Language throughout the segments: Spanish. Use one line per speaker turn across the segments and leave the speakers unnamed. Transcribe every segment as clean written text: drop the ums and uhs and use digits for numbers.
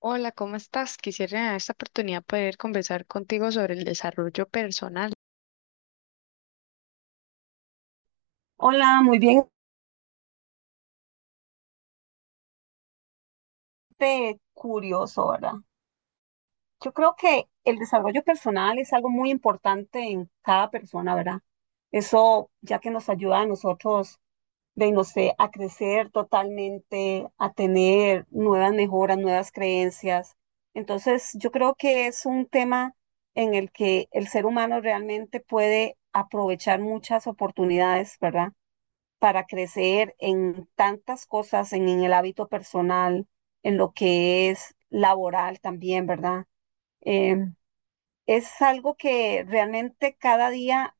Hola, ¿cómo estás? Quisiera en esta oportunidad poder conversar contigo sobre el desarrollo personal.
Hola, muy bien, curioso, ¿verdad? Yo creo que el desarrollo personal es algo muy importante en cada persona, ¿verdad? Eso ya que nos ayuda a nosotros, de no sé, a crecer totalmente, a tener nuevas mejoras, nuevas creencias. Entonces, yo creo que es un tema en el que el ser humano realmente puede aprovechar muchas oportunidades, ¿verdad? Para crecer en tantas cosas, en el hábito personal, en lo que es laboral también, ¿verdad? Eh, es algo que realmente cada día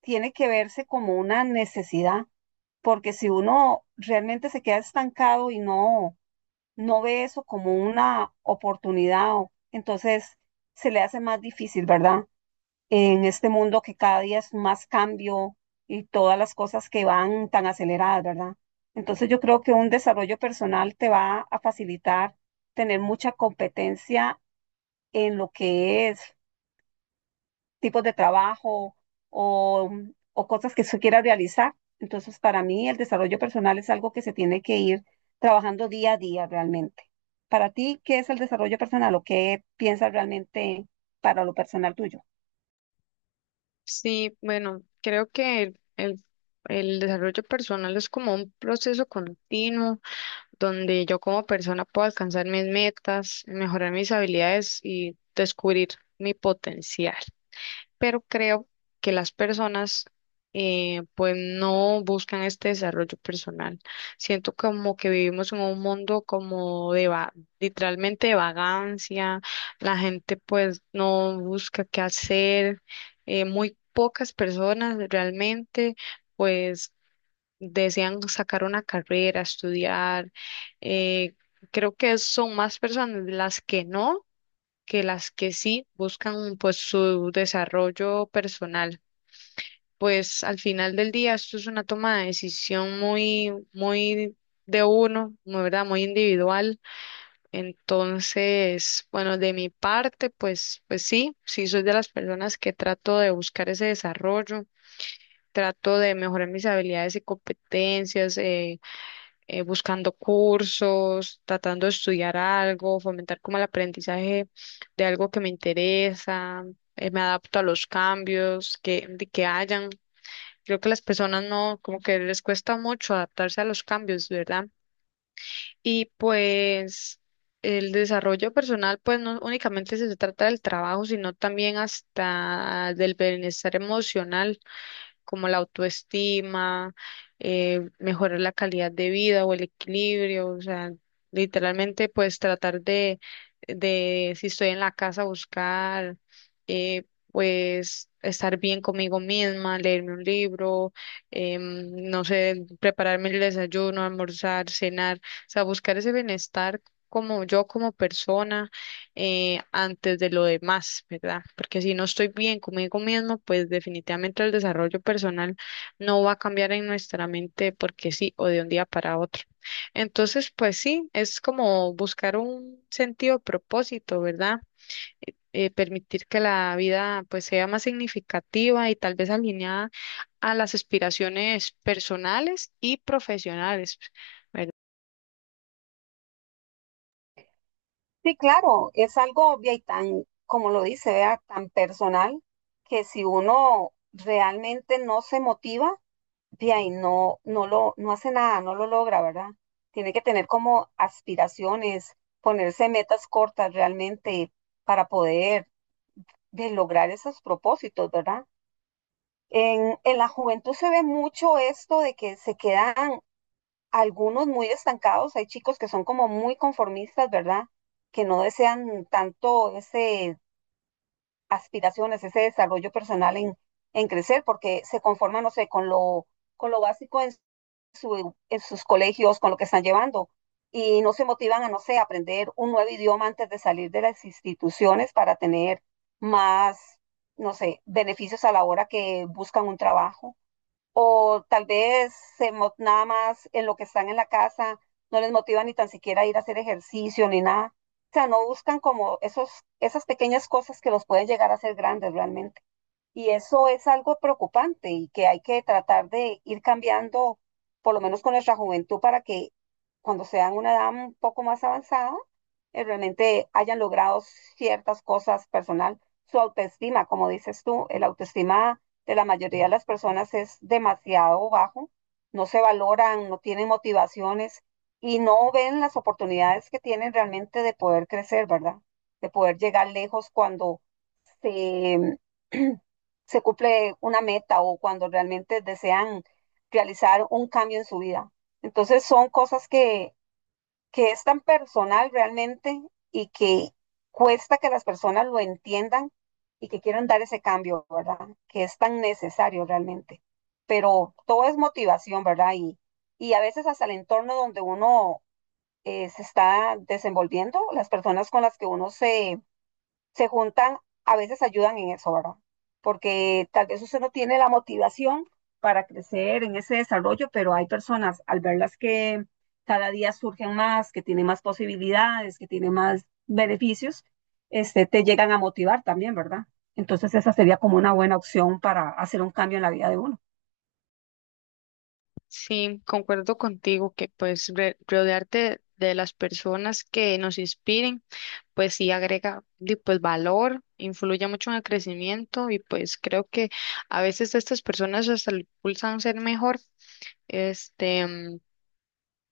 tiene que verse como una necesidad, porque si uno realmente se queda estancado y no ve eso como una oportunidad, entonces se le hace más difícil, ¿verdad? En este mundo que cada día es más cambio y todas las cosas que van tan aceleradas, ¿verdad? Entonces yo creo que un desarrollo personal te va a facilitar tener mucha competencia en lo que es tipos de trabajo o, o cosas que se quiera realizar. Entonces para mí el desarrollo personal es algo que se tiene que ir trabajando día a día realmente. Para ti, ¿qué es el desarrollo personal o qué piensas realmente para lo personal tuyo?
Sí, bueno, creo que el desarrollo personal es como un proceso continuo donde yo como persona puedo alcanzar mis metas, mejorar mis habilidades y descubrir mi potencial. Pero creo que las personas pues no buscan este desarrollo personal. Siento como que vivimos en un mundo como literalmente de vagancia, la gente pues no busca qué hacer. Eh, muy pocas personas realmente pues desean sacar una carrera, estudiar. Eh, creo que son más personas las que no que las que sí buscan pues su desarrollo personal. Pues al final del día esto es una toma de decisión muy, muy de uno, muy, ¿verdad? Muy individual. Entonces, bueno, de mi parte, pues, pues sí, sí soy de las personas que trato de buscar ese desarrollo, trato de mejorar mis habilidades y competencias, buscando cursos, tratando de estudiar algo, fomentar como el aprendizaje de algo que me interesa. Eh, me adapto a los cambios que, de que hayan. Creo que las personas no, como que les cuesta mucho adaptarse a los cambios, ¿verdad? Y pues el desarrollo personal, pues no únicamente se trata del trabajo, sino también hasta del bienestar emocional como la autoestima. Eh, mejorar la calidad de vida o el equilibrio, o sea, literalmente pues tratar de si estoy en la casa, buscar, eh, pues estar bien conmigo misma, leerme un libro. No sé, prepararme el desayuno, almorzar, cenar, o sea, buscar ese bienestar como yo como persona, antes de lo demás, ¿verdad? Porque si no estoy bien conmigo mismo, pues definitivamente el desarrollo personal no va a cambiar en nuestra mente porque sí, o de un día para otro. Entonces, pues sí, es como buscar un sentido, propósito, ¿verdad? Permitir que la vida pues sea más significativa y tal vez alineada a las aspiraciones personales y profesionales, verdad.
Sí, claro, es algo obvio y tan, como lo dice, vea, tan personal que si uno realmente no se motiva, vea y no hace nada, no lo logra, ¿verdad? Tiene que tener como aspiraciones, ponerse metas cortas realmente para poder de lograr esos propósitos, ¿verdad? En la juventud se ve mucho esto de que se quedan algunos muy estancados, hay chicos que son como muy conformistas, ¿verdad? Que no desean tanto ese aspiraciones, ese desarrollo personal en crecer, porque se conforman, no sé, con lo básico en, su, en sus colegios, con lo que están llevando, y no se motivan a, no sé, aprender un nuevo idioma antes de salir de las instituciones para tener más, no sé, beneficios a la hora que buscan un trabajo o tal vez nada más en lo que están en la casa no les motiva ni tan siquiera a ir a hacer ejercicio ni nada. O sea, no buscan como esos, esas pequeñas cosas que los pueden llegar a hacer grandes realmente. Y eso es algo preocupante y que hay que tratar de ir cambiando, por lo menos con nuestra juventud, para que cuando sean una edad un poco más avanzada, realmente hayan logrado ciertas cosas personal. Su autoestima, como dices tú, el autoestima de la mayoría de las personas es demasiado bajo, no se valoran, no tienen motivaciones y no ven las oportunidades que tienen realmente de poder crecer, ¿verdad? De poder llegar lejos cuando se, se cumple una meta o cuando realmente desean realizar un cambio en su vida. Entonces son cosas que es tan personal realmente y que cuesta que las personas lo entiendan y que quieran dar ese cambio, ¿verdad? Que es tan necesario realmente. Pero todo es motivación, ¿verdad? Y a veces hasta el entorno donde uno se está desenvolviendo, las personas con las que uno se juntan, a veces ayudan en eso, ¿verdad? Porque tal vez usted no tiene la motivación para crecer en ese desarrollo, pero hay personas al verlas que cada día surgen más, que tienen más posibilidades, que tienen más beneficios, te llegan a motivar también, ¿verdad? Entonces esa sería como una buena opción para hacer un cambio en la vida de uno.
Sí, concuerdo contigo que pues rodearte de las personas que nos inspiren, pues sí agrega di, pues valor, influye mucho en el crecimiento y pues creo que a veces estas personas hasta lo impulsan a ser mejor. Este,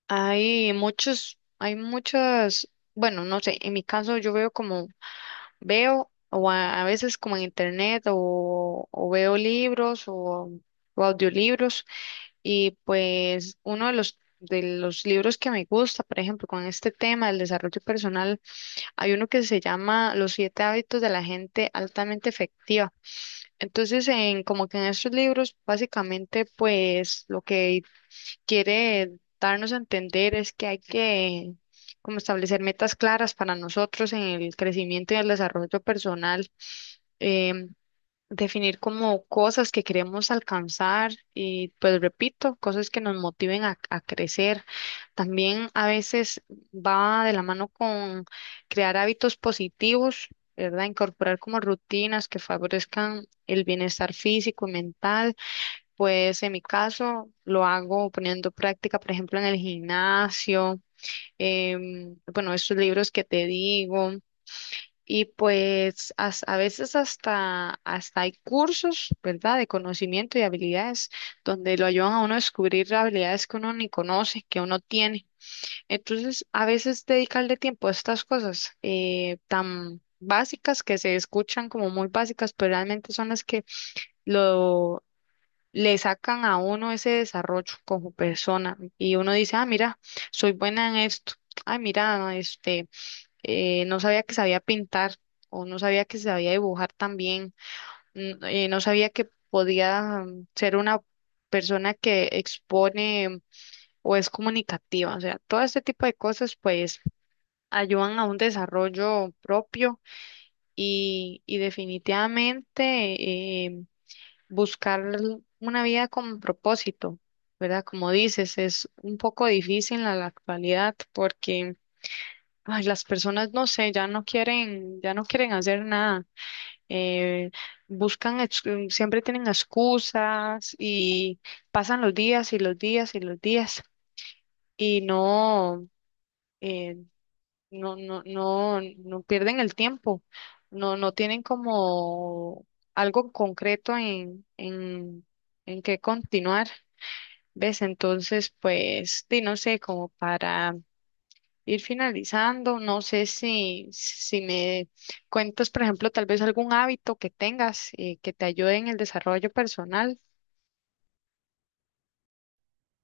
hay muchos, hay muchas, bueno, no sé, en mi caso yo veo, o a veces como en internet, o veo libros o audiolibros. Y pues uno de los libros que me gusta, por ejemplo, con este tema del desarrollo personal, hay uno que se llama Los siete hábitos de la gente altamente efectiva. Entonces, en, como que en estos libros, básicamente, pues lo que quiere darnos a entender es que hay que como establecer metas claras para nosotros en el crecimiento y el desarrollo personal. em, Definir como cosas que queremos alcanzar y pues repito, cosas que nos motiven a crecer. También a veces va de la mano con crear hábitos positivos, ¿verdad? Incorporar como rutinas que favorezcan el bienestar físico y mental. Pues en mi caso lo hago poniendo práctica, por ejemplo, en el gimnasio. Bueno, estos libros que te digo. Y pues a veces hasta, hasta hay cursos, ¿verdad?, de conocimiento y habilidades donde lo ayudan a uno a descubrir habilidades que uno ni conoce, que uno tiene. Entonces, a veces dedicarle tiempo a estas cosas tan básicas que se escuchan como muy básicas, pero realmente son las que lo, le sacan a uno ese desarrollo como persona. Y uno dice, ah, mira, soy buena en esto. Ay, mira, este, no sabía que sabía pintar o no sabía que sabía dibujar también. No sabía que podía, ser una persona que expone o es comunicativa, o sea, todo este tipo de cosas pues ayudan a un desarrollo propio. Y, y definitivamente eh, buscar una vida con propósito, ¿verdad? Como dices, es un poco difícil en la actualidad porque, ay, las personas, no sé, ya no quieren hacer nada. Eh, Buscan, siempre tienen excusas y pasan los días y los días y los días y no, eh, no, no pierden el tiempo. No, no tienen como algo concreto en qué continuar. ¿Ves? Entonces, pues, di, no sé, como para ir finalizando. No sé si me cuentas, por ejemplo, tal vez algún hábito que tengas que te ayude en el desarrollo personal.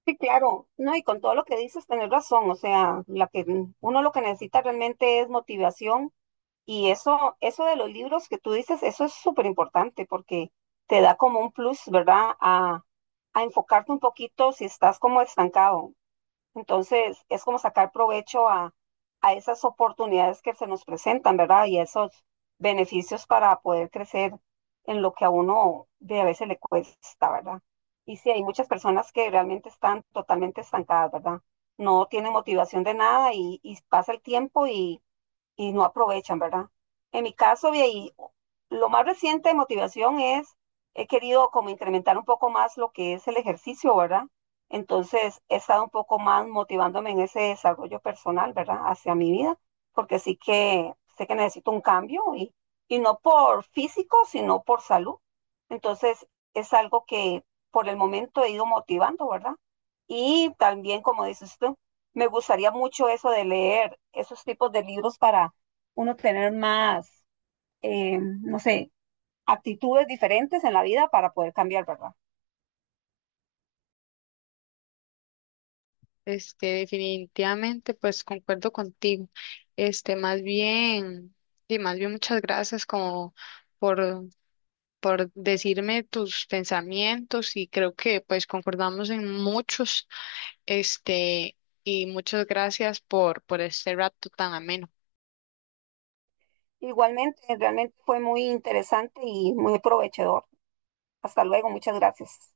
Sí, claro, no, y con todo lo que dices, tenés razón, o sea, la que uno lo que necesita realmente es motivación. Y eso de los libros que tú dices, eso es súper importante porque te da como un plus, ¿verdad? A enfocarte un poquito si estás como estancado. Entonces, es como sacar provecho a esas oportunidades que se nos presentan, ¿verdad? Y a esos beneficios para poder crecer en lo que a uno de a veces le cuesta, ¿verdad? Y sí, hay muchas personas que realmente están totalmente estancadas, ¿verdad? No tienen motivación de nada y pasa el tiempo y no aprovechan, ¿verdad? En mi caso, de ahí, lo más reciente de motivación es, he querido como incrementar un poco más lo que es el ejercicio, ¿verdad? Entonces, he estado un poco más motivándome en ese desarrollo personal, ¿verdad? Hacia mi vida, porque sí que sé que necesito un cambio y no por físico, sino por salud. Entonces, es algo que por el momento he ido motivando, ¿verdad? Y también, como dice usted, me gustaría mucho eso de leer esos tipos de libros para uno tener más, no sé, actitudes diferentes en la vida para poder cambiar, ¿verdad?
Este, definitivamente, pues concuerdo contigo. Este, más bien, y más bien muchas gracias como por, por decirme tus pensamientos y creo que pues concordamos en muchos, este, y muchas gracias por este rato tan ameno.
Igualmente, realmente fue muy interesante y muy aprovechador. Hasta luego, muchas gracias.